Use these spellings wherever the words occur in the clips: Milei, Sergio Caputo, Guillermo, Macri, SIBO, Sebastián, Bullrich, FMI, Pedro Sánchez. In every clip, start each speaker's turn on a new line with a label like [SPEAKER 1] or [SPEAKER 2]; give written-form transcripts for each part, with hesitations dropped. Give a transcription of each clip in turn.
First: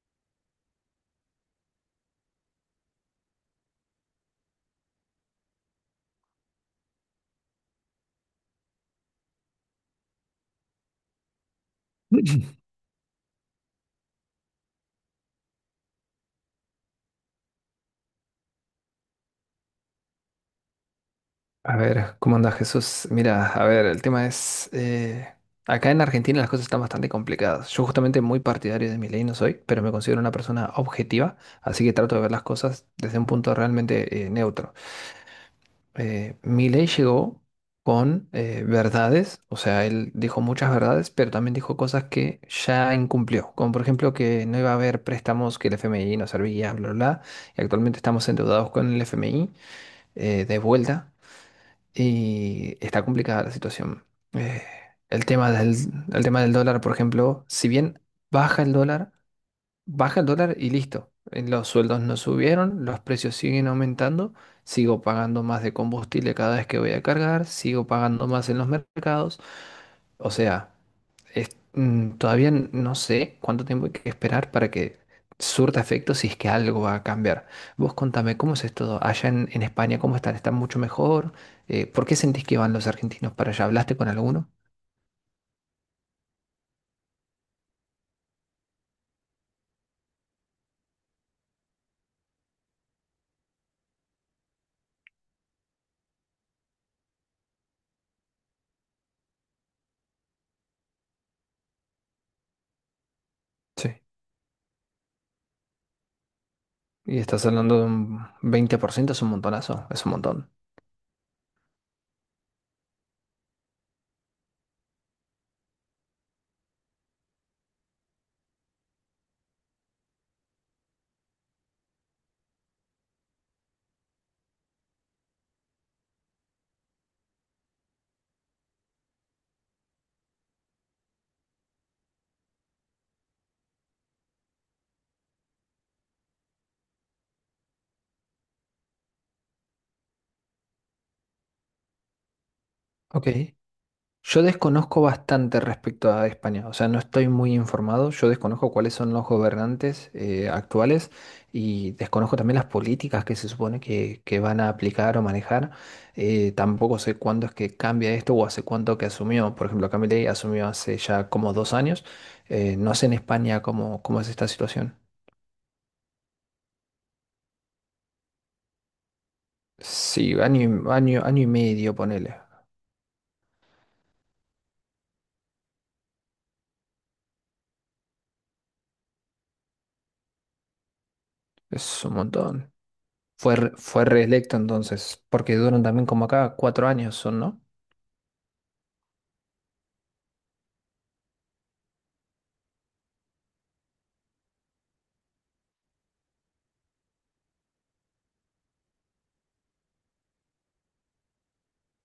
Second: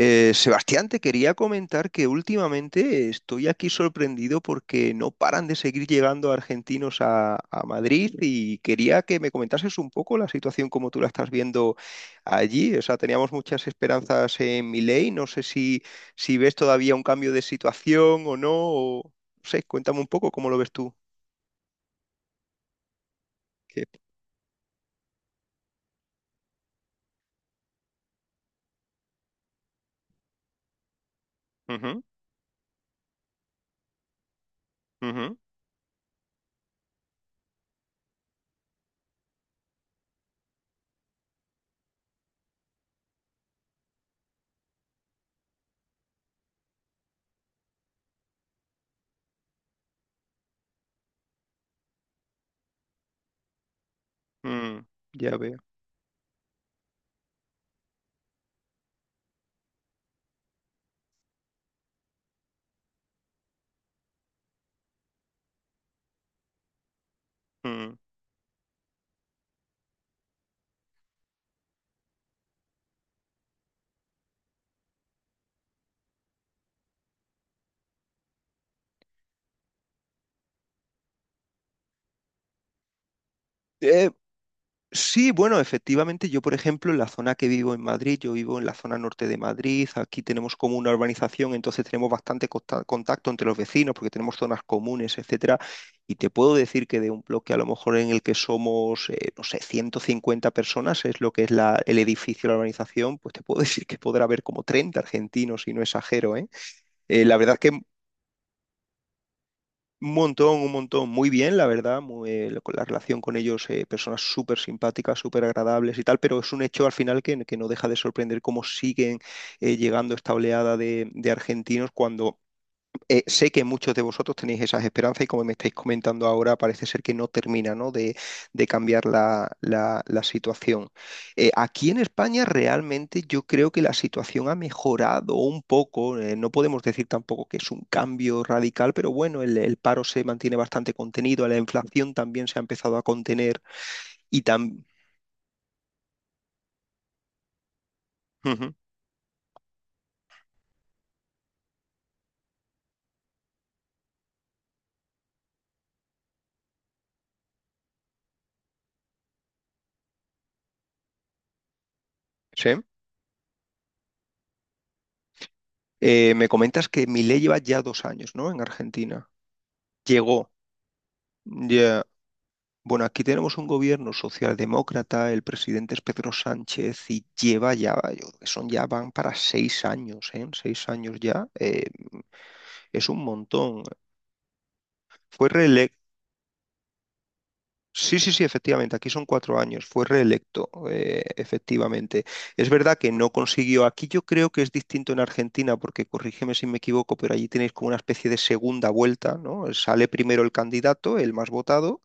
[SPEAKER 1] Sebastián, te quería comentar que últimamente estoy aquí sorprendido porque no paran de seguir llegando argentinos a Madrid y quería que me comentases un poco la situación como tú la estás viendo allí. O sea, teníamos muchas esperanzas en Milei. No sé si ves todavía un cambio de situación o no. O, no sé, cuéntame un poco cómo lo ves tú.
[SPEAKER 2] A ver, ¿cómo anda Jesús? Mira, a ver,
[SPEAKER 1] Que-
[SPEAKER 2] el tema es, acá en Argentina las cosas están bastante complicadas. Yo justamente muy partidario de mi ley no soy, pero me considero una persona objetiva, así que
[SPEAKER 1] Ujú,
[SPEAKER 2] trato de ver las cosas desde un punto realmente neutro.
[SPEAKER 1] ujú,
[SPEAKER 2] Milei llegó con verdades, o sea, él dijo muchas verdades, pero también dijo cosas que ya incumplió, como por ejemplo que no iba a haber préstamos, que el FMI no servía, bla, bla, bla, y actualmente estamos endeudados con el FMI de vuelta. Y está complicada la situación. Eh,
[SPEAKER 1] mm,
[SPEAKER 2] el
[SPEAKER 1] ya
[SPEAKER 2] tema
[SPEAKER 1] veo.
[SPEAKER 2] del, el tema del dólar, por ejemplo, si bien baja el dólar, baja el dólar y listo. Los sueldos no subieron, los precios siguen aumentando, sigo pagando más de combustible cada vez que voy a cargar, sigo
[SPEAKER 1] mm.
[SPEAKER 2] pagando más en los mercados. O sea no sé cuánto tiempo hay que esperar para que surta efecto si es que algo va a cambiar. Vos contame, ¿cómo es esto allá en España? ¿Cómo están? ¿Están mucho mejor? ¿Por qué sentís que van los argentinos para allá? ¿Hablaste con
[SPEAKER 1] Eh,
[SPEAKER 2] alguno?
[SPEAKER 1] Sí, bueno, efectivamente, yo por ejemplo, en la zona que vivo en Madrid, yo vivo en la zona norte de Madrid, aquí tenemos como una urbanización, entonces tenemos bastante contacto entre los vecinos porque tenemos zonas comunes, etcétera, y te puedo decir que de un bloque a lo mejor en el que somos, no sé, 150 personas, es lo que es el edificio, la urbanización, pues te puedo decir
[SPEAKER 2] Sí.
[SPEAKER 1] que podrá haber como 30 argentinos, si no exagero, ¿eh?
[SPEAKER 2] Y
[SPEAKER 1] La
[SPEAKER 2] estás
[SPEAKER 1] verdad
[SPEAKER 2] hablando
[SPEAKER 1] que
[SPEAKER 2] de un 20%, es un montonazo, es un
[SPEAKER 1] un
[SPEAKER 2] montón.
[SPEAKER 1] montón, un montón. Muy bien, la verdad. Muy, la relación con ellos, personas súper simpáticas, súper agradables y tal, pero es un hecho al final que no deja de sorprender cómo siguen llegando esta oleada de argentinos cuando sé que muchos de vosotros tenéis esas esperanzas y como me estáis comentando ahora, parece ser que no termina, ¿no? de, de cambiar la situación. Aquí en España realmente yo creo que la situación ha mejorado un poco. No podemos decir tampoco que es un cambio radical, pero bueno, el paro se mantiene bastante contenido, la inflación también se ha empezado a
[SPEAKER 2] Ok.
[SPEAKER 1] contener y
[SPEAKER 2] Yo
[SPEAKER 1] también...
[SPEAKER 2] desconozco bastante respecto a España, o sea, no estoy muy informado, yo desconozco cuáles son los gobernantes actuales y desconozco también las políticas que se supone que van a aplicar o manejar. Tampoco sé cuándo es que cambia esto o hace cuánto que asumió. Por ejemplo, Milei asumió hace ya como 2 años.
[SPEAKER 1] Sí.
[SPEAKER 2] No sé en España cómo, cómo es esta situación.
[SPEAKER 1] Me comentas que mi lleva ya 2 años, ¿no? En Argentina.
[SPEAKER 2] Sí,
[SPEAKER 1] Llegó.
[SPEAKER 2] año, año, 1 año y medio,
[SPEAKER 1] Ya,
[SPEAKER 2] ponele.
[SPEAKER 1] bueno, aquí tenemos un gobierno socialdemócrata, el presidente es Pedro Sánchez y lleva ya, yo creo que son ya van para 6 años, ¿eh? 6 años ya,
[SPEAKER 2] Es un montón.
[SPEAKER 1] es un
[SPEAKER 2] Fue,
[SPEAKER 1] montón.
[SPEAKER 2] fue reelecto entonces,
[SPEAKER 1] Fue
[SPEAKER 2] porque duran
[SPEAKER 1] reelecto.
[SPEAKER 2] también como acá 4 años, son, ¿no?
[SPEAKER 1] Sí, sí, sí, efectivamente, aquí son 4 años, fue reelecto, efectivamente. Es verdad que no consiguió, aquí yo creo que es distinto en Argentina, porque corrígeme si me equivoco, pero allí tenéis como una especie de segunda vuelta, ¿no? Sale primero el candidato, el más votado,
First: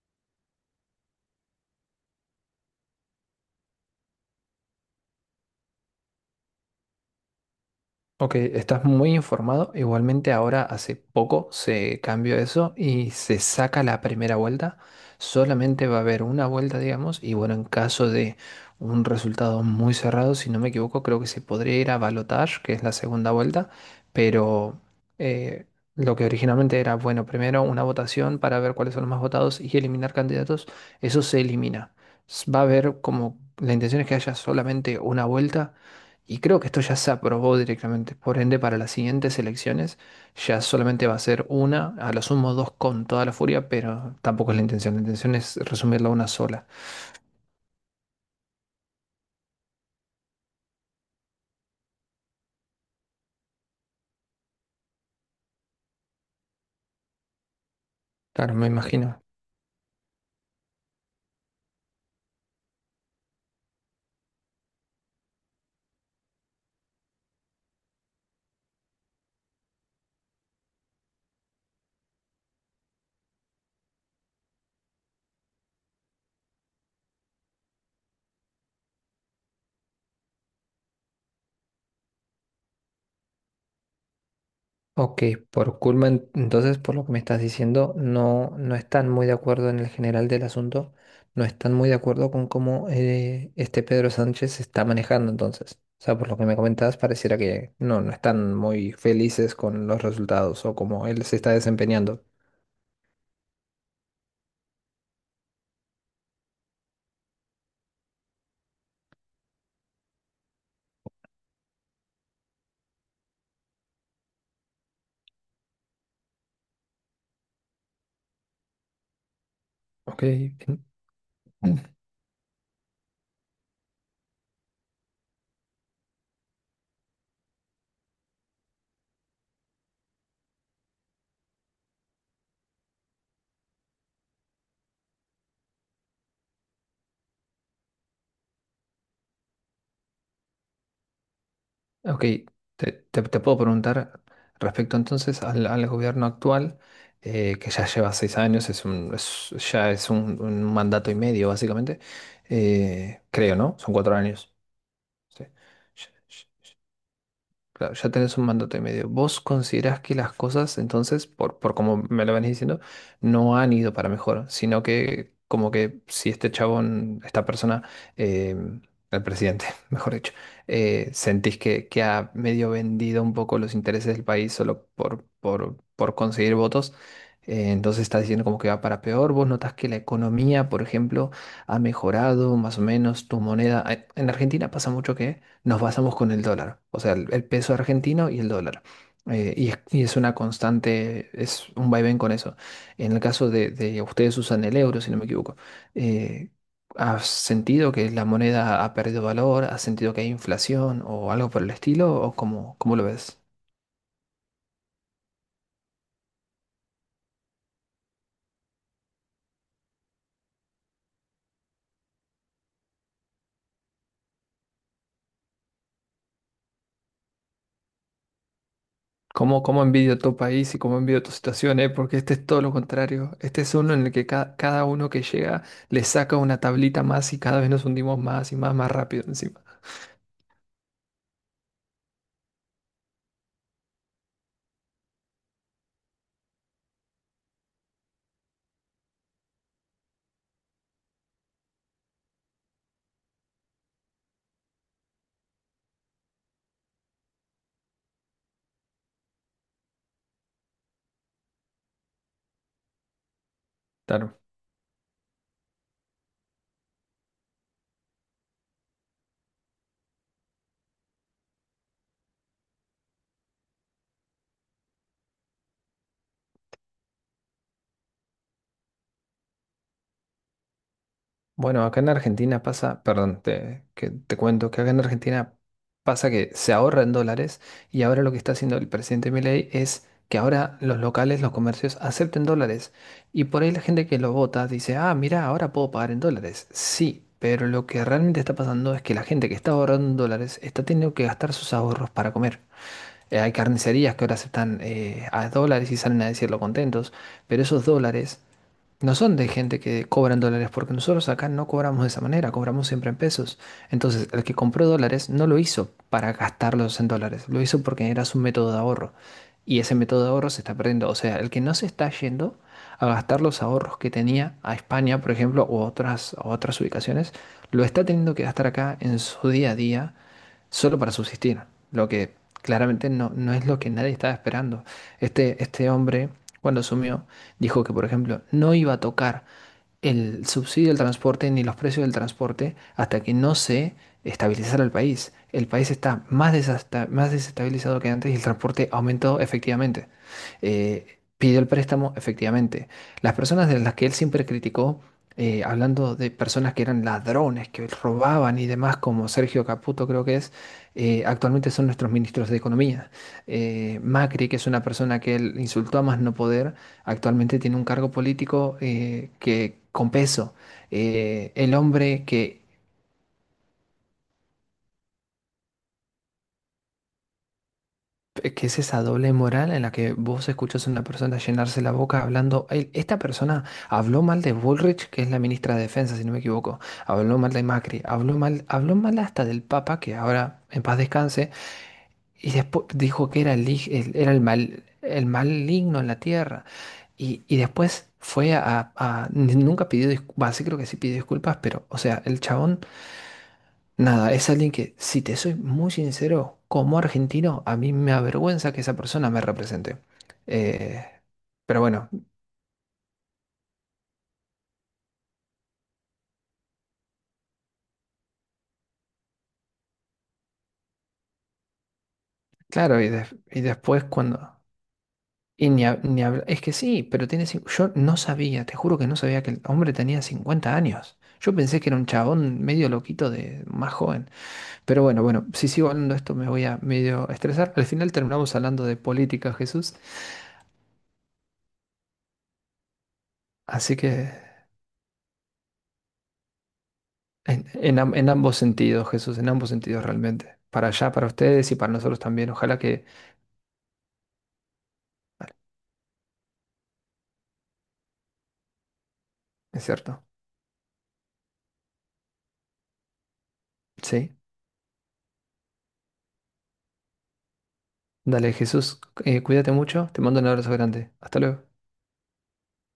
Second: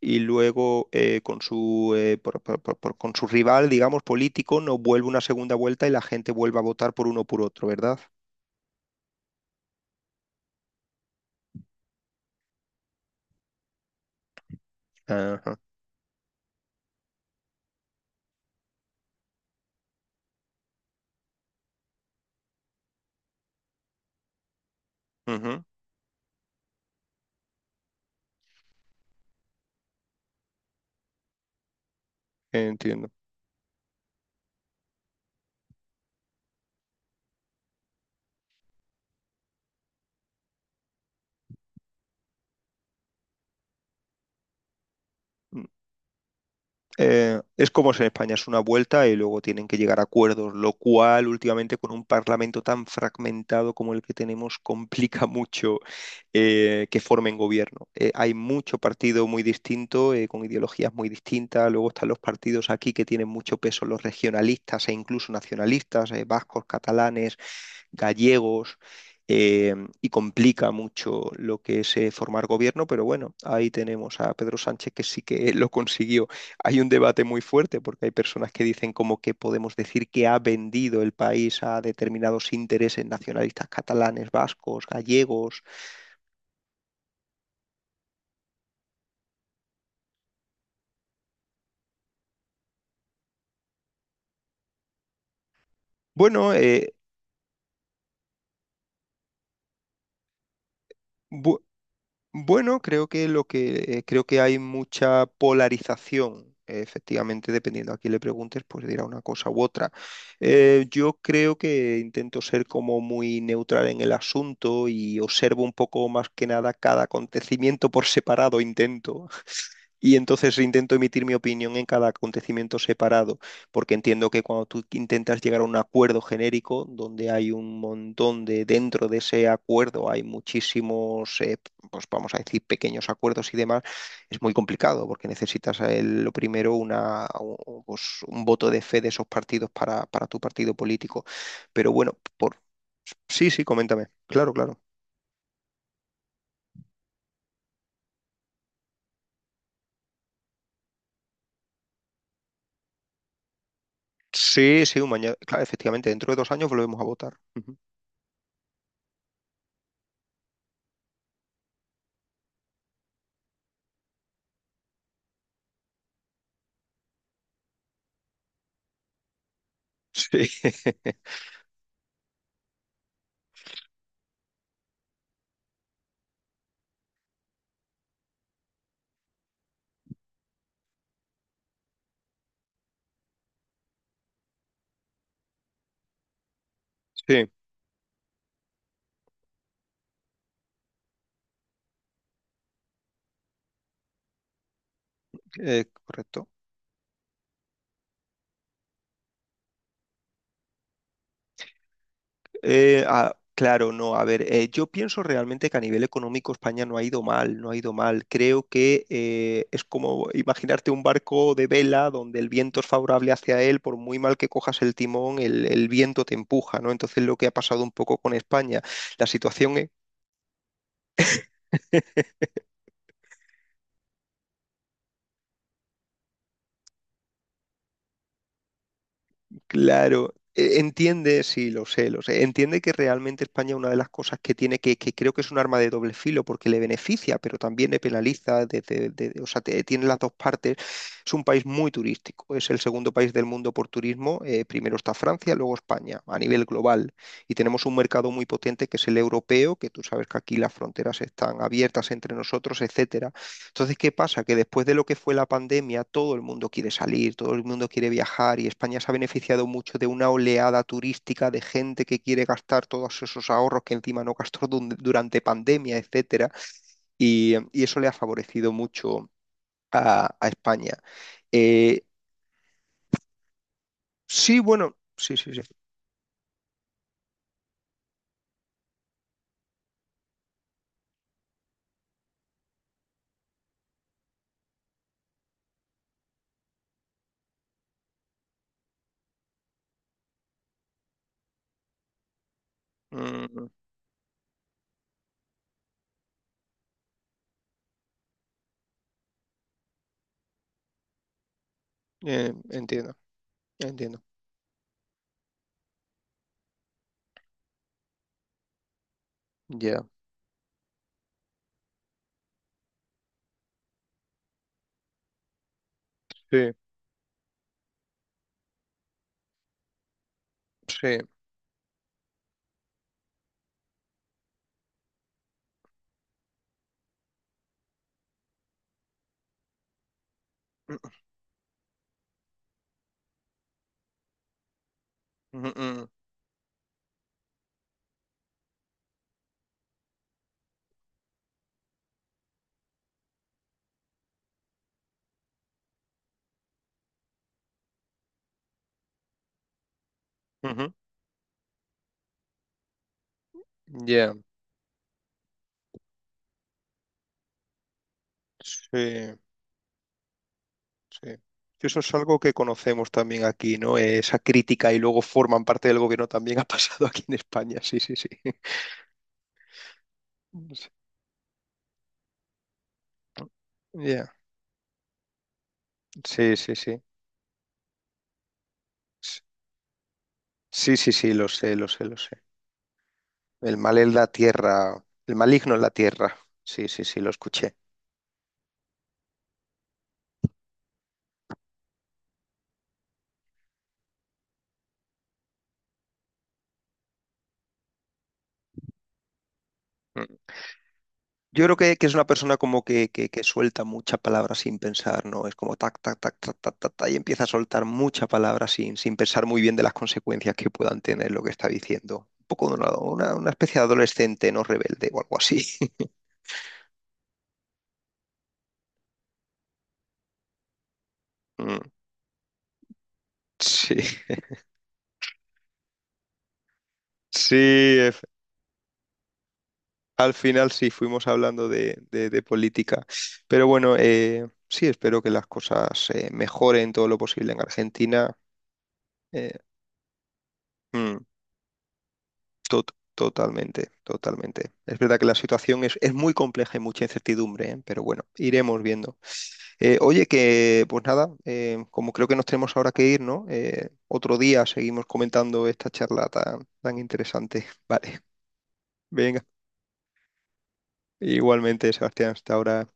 [SPEAKER 1] y luego con su, con su rival, digamos, político, no vuelve una segunda vuelta y la gente vuelve a votar por uno o por otro, ¿verdad?
[SPEAKER 2] Ok, estás muy informado. Igualmente ahora hace poco se cambió eso y se saca la primera vuelta.
[SPEAKER 1] Ajá,
[SPEAKER 2] Solamente va a haber una vuelta, digamos, y bueno, en caso de un resultado muy cerrado, si no me equivoco, creo que se podría ir a balotage, que es la segunda vuelta, pero
[SPEAKER 1] ujú,
[SPEAKER 2] eh, lo que originalmente era, bueno, primero una votación para ver cuáles son los más votados y eliminar candidatos, eso se elimina. Va a haber
[SPEAKER 1] entiendo.
[SPEAKER 2] como, la intención es que haya solamente una vuelta y creo que esto ya se aprobó directamente. Por ende, para las siguientes elecciones ya solamente va a ser una, a lo sumo dos con toda la furia, pero tampoco es la intención. La intención es resumirla a una sola.
[SPEAKER 1] Es como si en España es una vuelta y luego tienen que llegar a acuerdos, lo cual últimamente con un parlamento tan fragmentado como el que tenemos complica mucho que formen gobierno. Hay
[SPEAKER 2] Claro, me
[SPEAKER 1] mucho
[SPEAKER 2] imagino.
[SPEAKER 1] partido muy distinto, con ideologías muy distintas, luego están los partidos aquí que tienen mucho peso, los regionalistas e incluso nacionalistas, vascos, catalanes, gallegos. eh, y complica mucho lo que es formar gobierno, pero bueno, ahí tenemos a Pedro Sánchez que sí que lo consiguió. Hay un debate muy fuerte porque hay personas que dicen como que podemos decir que ha vendido el país a determinados intereses nacionalistas catalanes, vascos,
[SPEAKER 2] Ok,
[SPEAKER 1] gallegos.
[SPEAKER 2] por culpa, entonces, por lo que me estás diciendo, no, no están muy de acuerdo en el general del asunto, no están muy de acuerdo con cómo este Pedro Sánchez se está manejando entonces. O sea, por lo que
[SPEAKER 1] Bueno,
[SPEAKER 2] me comentabas, pareciera que no, no están muy felices con los resultados o cómo él se está
[SPEAKER 1] bu-
[SPEAKER 2] desempeñando.
[SPEAKER 1] bueno, creo que lo que creo que hay mucha polarización. Efectivamente, dependiendo a quién le preguntes, pues dirá una cosa u otra. Yo creo que intento ser como muy neutral en el asunto y observo un poco más que nada cada acontecimiento por separado, intento. Y
[SPEAKER 2] Ok,
[SPEAKER 1] entonces intento emitir mi opinión en cada acontecimiento separado, porque entiendo que cuando tú intentas llegar a un acuerdo genérico, donde hay un montón de, dentro de ese acuerdo hay muchísimos, pues vamos a decir, pequeños acuerdos y demás, es muy complicado, porque necesitas lo primero una, pues, un voto de fe de esos partidos para tu partido político. Pero bueno,
[SPEAKER 2] ok,
[SPEAKER 1] por...
[SPEAKER 2] te
[SPEAKER 1] sí,
[SPEAKER 2] puedo
[SPEAKER 1] sí, coméntame.
[SPEAKER 2] preguntar
[SPEAKER 1] Claro, claro.
[SPEAKER 2] respecto entonces al gobierno actual, que ya lleva 6 años, ya es un mandato y medio básicamente, creo, ¿no? Son 4 años.
[SPEAKER 1] Sí, sí, un mañana.
[SPEAKER 2] Sí.
[SPEAKER 1] Claro, efectivamente, dentro de 2 años volvemos a votar. Ujú.
[SPEAKER 2] Claro, ya tenés un mandato y medio. ¿Vos considerás que las cosas, entonces, por como me lo venís diciendo, no han ido para mejor, sino que como que si este chabón, esta persona, eh, el presidente, mejor dicho,
[SPEAKER 1] Sí.
[SPEAKER 2] sentís que ha medio vendido un poco los intereses del país solo por conseguir votos, entonces estás diciendo como que va para peor. ¿Vos notás que la economía, por ejemplo, ha mejorado más o menos tu moneda? En Argentina pasa mucho que nos basamos con el dólar, o sea, el
[SPEAKER 1] Sí.
[SPEAKER 2] peso argentino y el dólar. Y es una constante, es un vaivén con eso. En el caso de ustedes usan el euro, si no me equivoco.
[SPEAKER 1] Correcto.
[SPEAKER 2] Eh, ¿Has sentido que la moneda ha perdido valor? ¿Has sentido que hay inflación o algo por el estilo? ¿O cómo, cómo lo ves?
[SPEAKER 1] Claro, no, a ver, yo pienso realmente que a nivel económico España no ha ido mal, no ha ido mal. Creo que es como imaginarte un barco de vela donde el viento es favorable hacia él, por muy mal que cojas el timón, el viento te empuja, ¿no? Entonces lo que ha pasado un poco con España, la
[SPEAKER 2] ¿Cómo,
[SPEAKER 1] situación...
[SPEAKER 2] cómo
[SPEAKER 1] e
[SPEAKER 2] envidio tu país y cómo envidio tu situación, eh? Porque este es todo lo contrario. Este es uno en el que cada uno que llega le saca una tablita más y cada vez nos hundimos más y más, más rápido encima.
[SPEAKER 1] Claro, entiende, sí, lo sé, lo sé. Entiende que realmente España una de las cosas que tiene que creo que es un arma de doble filo porque le beneficia, pero también le penaliza, desde, o sea, tiene las dos partes. Es un país muy turístico, es el segundo país del mundo por turismo. Primero está Francia, luego España, a nivel global. Y tenemos un mercado muy potente que es el europeo, que tú sabes que aquí las fronteras están abiertas entre nosotros, etcétera. Entonces, ¿qué pasa? Que después de lo que fue la pandemia, todo el mundo quiere salir, todo el mundo quiere viajar y España se ha beneficiado mucho de una oleada turística de gente que quiere gastar todos esos ahorros que encima no gastó durante pandemia, etcétera, y eso le ha favorecido mucho a España.
[SPEAKER 2] Bueno, acá
[SPEAKER 1] Eh,
[SPEAKER 2] en Argentina pasa, perdón, te, que te
[SPEAKER 1] sí,
[SPEAKER 2] cuento que acá
[SPEAKER 1] bueno,
[SPEAKER 2] en
[SPEAKER 1] sí, sí,
[SPEAKER 2] Argentina
[SPEAKER 1] sí.
[SPEAKER 2] pasa que se ahorra en dólares y ahora lo que está haciendo el presidente Milei es que ahora los locales, los comercios acepten dólares y por ahí la gente que lo vota dice, ah, mira, ahora puedo pagar en dólares. Sí, pero lo que realmente está pasando es que la gente que está ahorrando en dólares está teniendo que gastar sus ahorros para comer. Hay
[SPEAKER 1] Mm,
[SPEAKER 2] carnicerías que ahora aceptan a dólares y salen a decirlo contentos, pero esos dólares no son de gente que cobran dólares, porque nosotros acá no cobramos de esa manera, cobramos siempre
[SPEAKER 1] entiendo,
[SPEAKER 2] en pesos.
[SPEAKER 1] entiendo.
[SPEAKER 2] Entonces, el que compró dólares no lo hizo para gastarlos en dólares, lo hizo porque era su método de ahorro. Y ese
[SPEAKER 1] Ya.
[SPEAKER 2] método de ahorro se está perdiendo. O sea, el que no se está yendo a gastar los ahorros que tenía a España, por ejemplo, o otras, a
[SPEAKER 1] Sí,
[SPEAKER 2] otras ubicaciones, lo está teniendo que gastar acá en su día a día solo para
[SPEAKER 1] sí.
[SPEAKER 2] subsistir, lo que claramente no, no es lo que nadie estaba esperando. Este hombre, cuando asumió, dijo que, por ejemplo, no iba a tocar el subsidio del
[SPEAKER 1] Mm,
[SPEAKER 2] transporte ni los precios del transporte hasta que no se estabilizara el país. El
[SPEAKER 1] mm,
[SPEAKER 2] país
[SPEAKER 1] mm,
[SPEAKER 2] está más más desestabilizado que antes y el transporte aumentó efectivamente. Pidió el préstamo efectivamente. Las personas de las que él siempre criticó, hablando de personas que eran ladrones, que robaban y demás, como Sergio Caputo creo que es,
[SPEAKER 1] mm, ujú.
[SPEAKER 2] actualmente son nuestros ministros de Economía.
[SPEAKER 1] Ya.
[SPEAKER 2] Macri, que es una persona que él insultó a más no poder, actualmente tiene un cargo político
[SPEAKER 1] Sí.
[SPEAKER 2] con peso.
[SPEAKER 1] Sí.
[SPEAKER 2] El
[SPEAKER 1] Sí, eso es
[SPEAKER 2] hombre
[SPEAKER 1] algo que conocemos también aquí, ¿no? Esa crítica y luego forman parte del gobierno también ha pasado aquí en España. Sí, sí, sí.
[SPEAKER 2] que es esa doble moral en la que vos escuchás
[SPEAKER 1] Sí.
[SPEAKER 2] a una persona llenarse la boca hablando. Esta persona habló
[SPEAKER 1] Ya,
[SPEAKER 2] mal de Bullrich, que es la ministra de Defensa, si no me
[SPEAKER 1] sí, sí,
[SPEAKER 2] equivoco.
[SPEAKER 1] sí.
[SPEAKER 2] Habló mal de Macri, habló mal
[SPEAKER 1] S-
[SPEAKER 2] hasta del Papa, que ahora en
[SPEAKER 1] Sí,
[SPEAKER 2] paz
[SPEAKER 1] sí, sí, lo
[SPEAKER 2] descanse.
[SPEAKER 1] sé, lo sé, lo sé.
[SPEAKER 2] Y después dijo que era
[SPEAKER 1] El mal en la
[SPEAKER 2] era el mal,
[SPEAKER 1] tierra,
[SPEAKER 2] el
[SPEAKER 1] el maligno en la
[SPEAKER 2] maligno en la
[SPEAKER 1] tierra.
[SPEAKER 2] tierra.
[SPEAKER 1] Sí, sí, sí, lo
[SPEAKER 2] Y
[SPEAKER 1] escuché.
[SPEAKER 2] después fue nunca pidió disculpas. Sí, creo que sí pidió disculpas, pero, o sea, el chabón, nada, es alguien que, si te soy muy sincero, como argentino, a mí me avergüenza que esa persona me represente.
[SPEAKER 1] Mm.
[SPEAKER 2] Eh,
[SPEAKER 1] Yo creo
[SPEAKER 2] pero
[SPEAKER 1] que
[SPEAKER 2] bueno,
[SPEAKER 1] es una persona como que, que suelta mucha palabra sin pensar, ¿no? Es como tac, tac, tac, tac, tac, tac, tac, y empieza a soltar mucha palabra sin, sin pensar muy bien de las consecuencias que puedan tener lo que está diciendo. Un poco de
[SPEAKER 2] claro, y,
[SPEAKER 1] una
[SPEAKER 2] y
[SPEAKER 1] especie de
[SPEAKER 2] después
[SPEAKER 1] adolescente
[SPEAKER 2] cuando.
[SPEAKER 1] no rebelde o algo
[SPEAKER 2] Y
[SPEAKER 1] así.
[SPEAKER 2] ni, hab- ni habl- Es que sí, pero tiene... yo no sabía, te juro que no sabía que el hombre tenía 50 años. Yo
[SPEAKER 1] Mm,
[SPEAKER 2] pensé que era un chabón medio loquito de más
[SPEAKER 1] sí,
[SPEAKER 2] joven. Pero bueno, bueno, si sigo hablando de esto me voy a medio estresar. Al
[SPEAKER 1] sí,
[SPEAKER 2] final
[SPEAKER 1] ef-
[SPEAKER 2] terminamos hablando de política, Jesús.
[SPEAKER 1] al final sí fuimos hablando de, de política. Pero bueno,
[SPEAKER 2] Así que
[SPEAKER 1] sí, espero que las cosas mejoren todo lo posible en
[SPEAKER 2] en
[SPEAKER 1] Argentina.
[SPEAKER 2] ambos sentidos, Jesús, en
[SPEAKER 1] Eh,
[SPEAKER 2] ambos sentidos realmente. Para allá,
[SPEAKER 1] mm.
[SPEAKER 2] para ustedes y para nosotros también. Ojalá que...
[SPEAKER 1] Totalmente, totalmente. Es verdad que la situación es muy compleja y mucha incertidumbre, ¿eh? Pero bueno, iremos viendo.
[SPEAKER 2] Es cierto.
[SPEAKER 1] Oye, que pues nada, como creo que nos tenemos ahora que ir, ¿no? Otro
[SPEAKER 2] Sí.
[SPEAKER 1] día seguimos comentando esta charla tan, tan interesante. Vale,
[SPEAKER 2] Dale, Jesús,
[SPEAKER 1] venga,
[SPEAKER 2] cuídate mucho. Te mando un abrazo grande. Hasta luego.
[SPEAKER 1] igualmente, Sebastián, hasta ahora.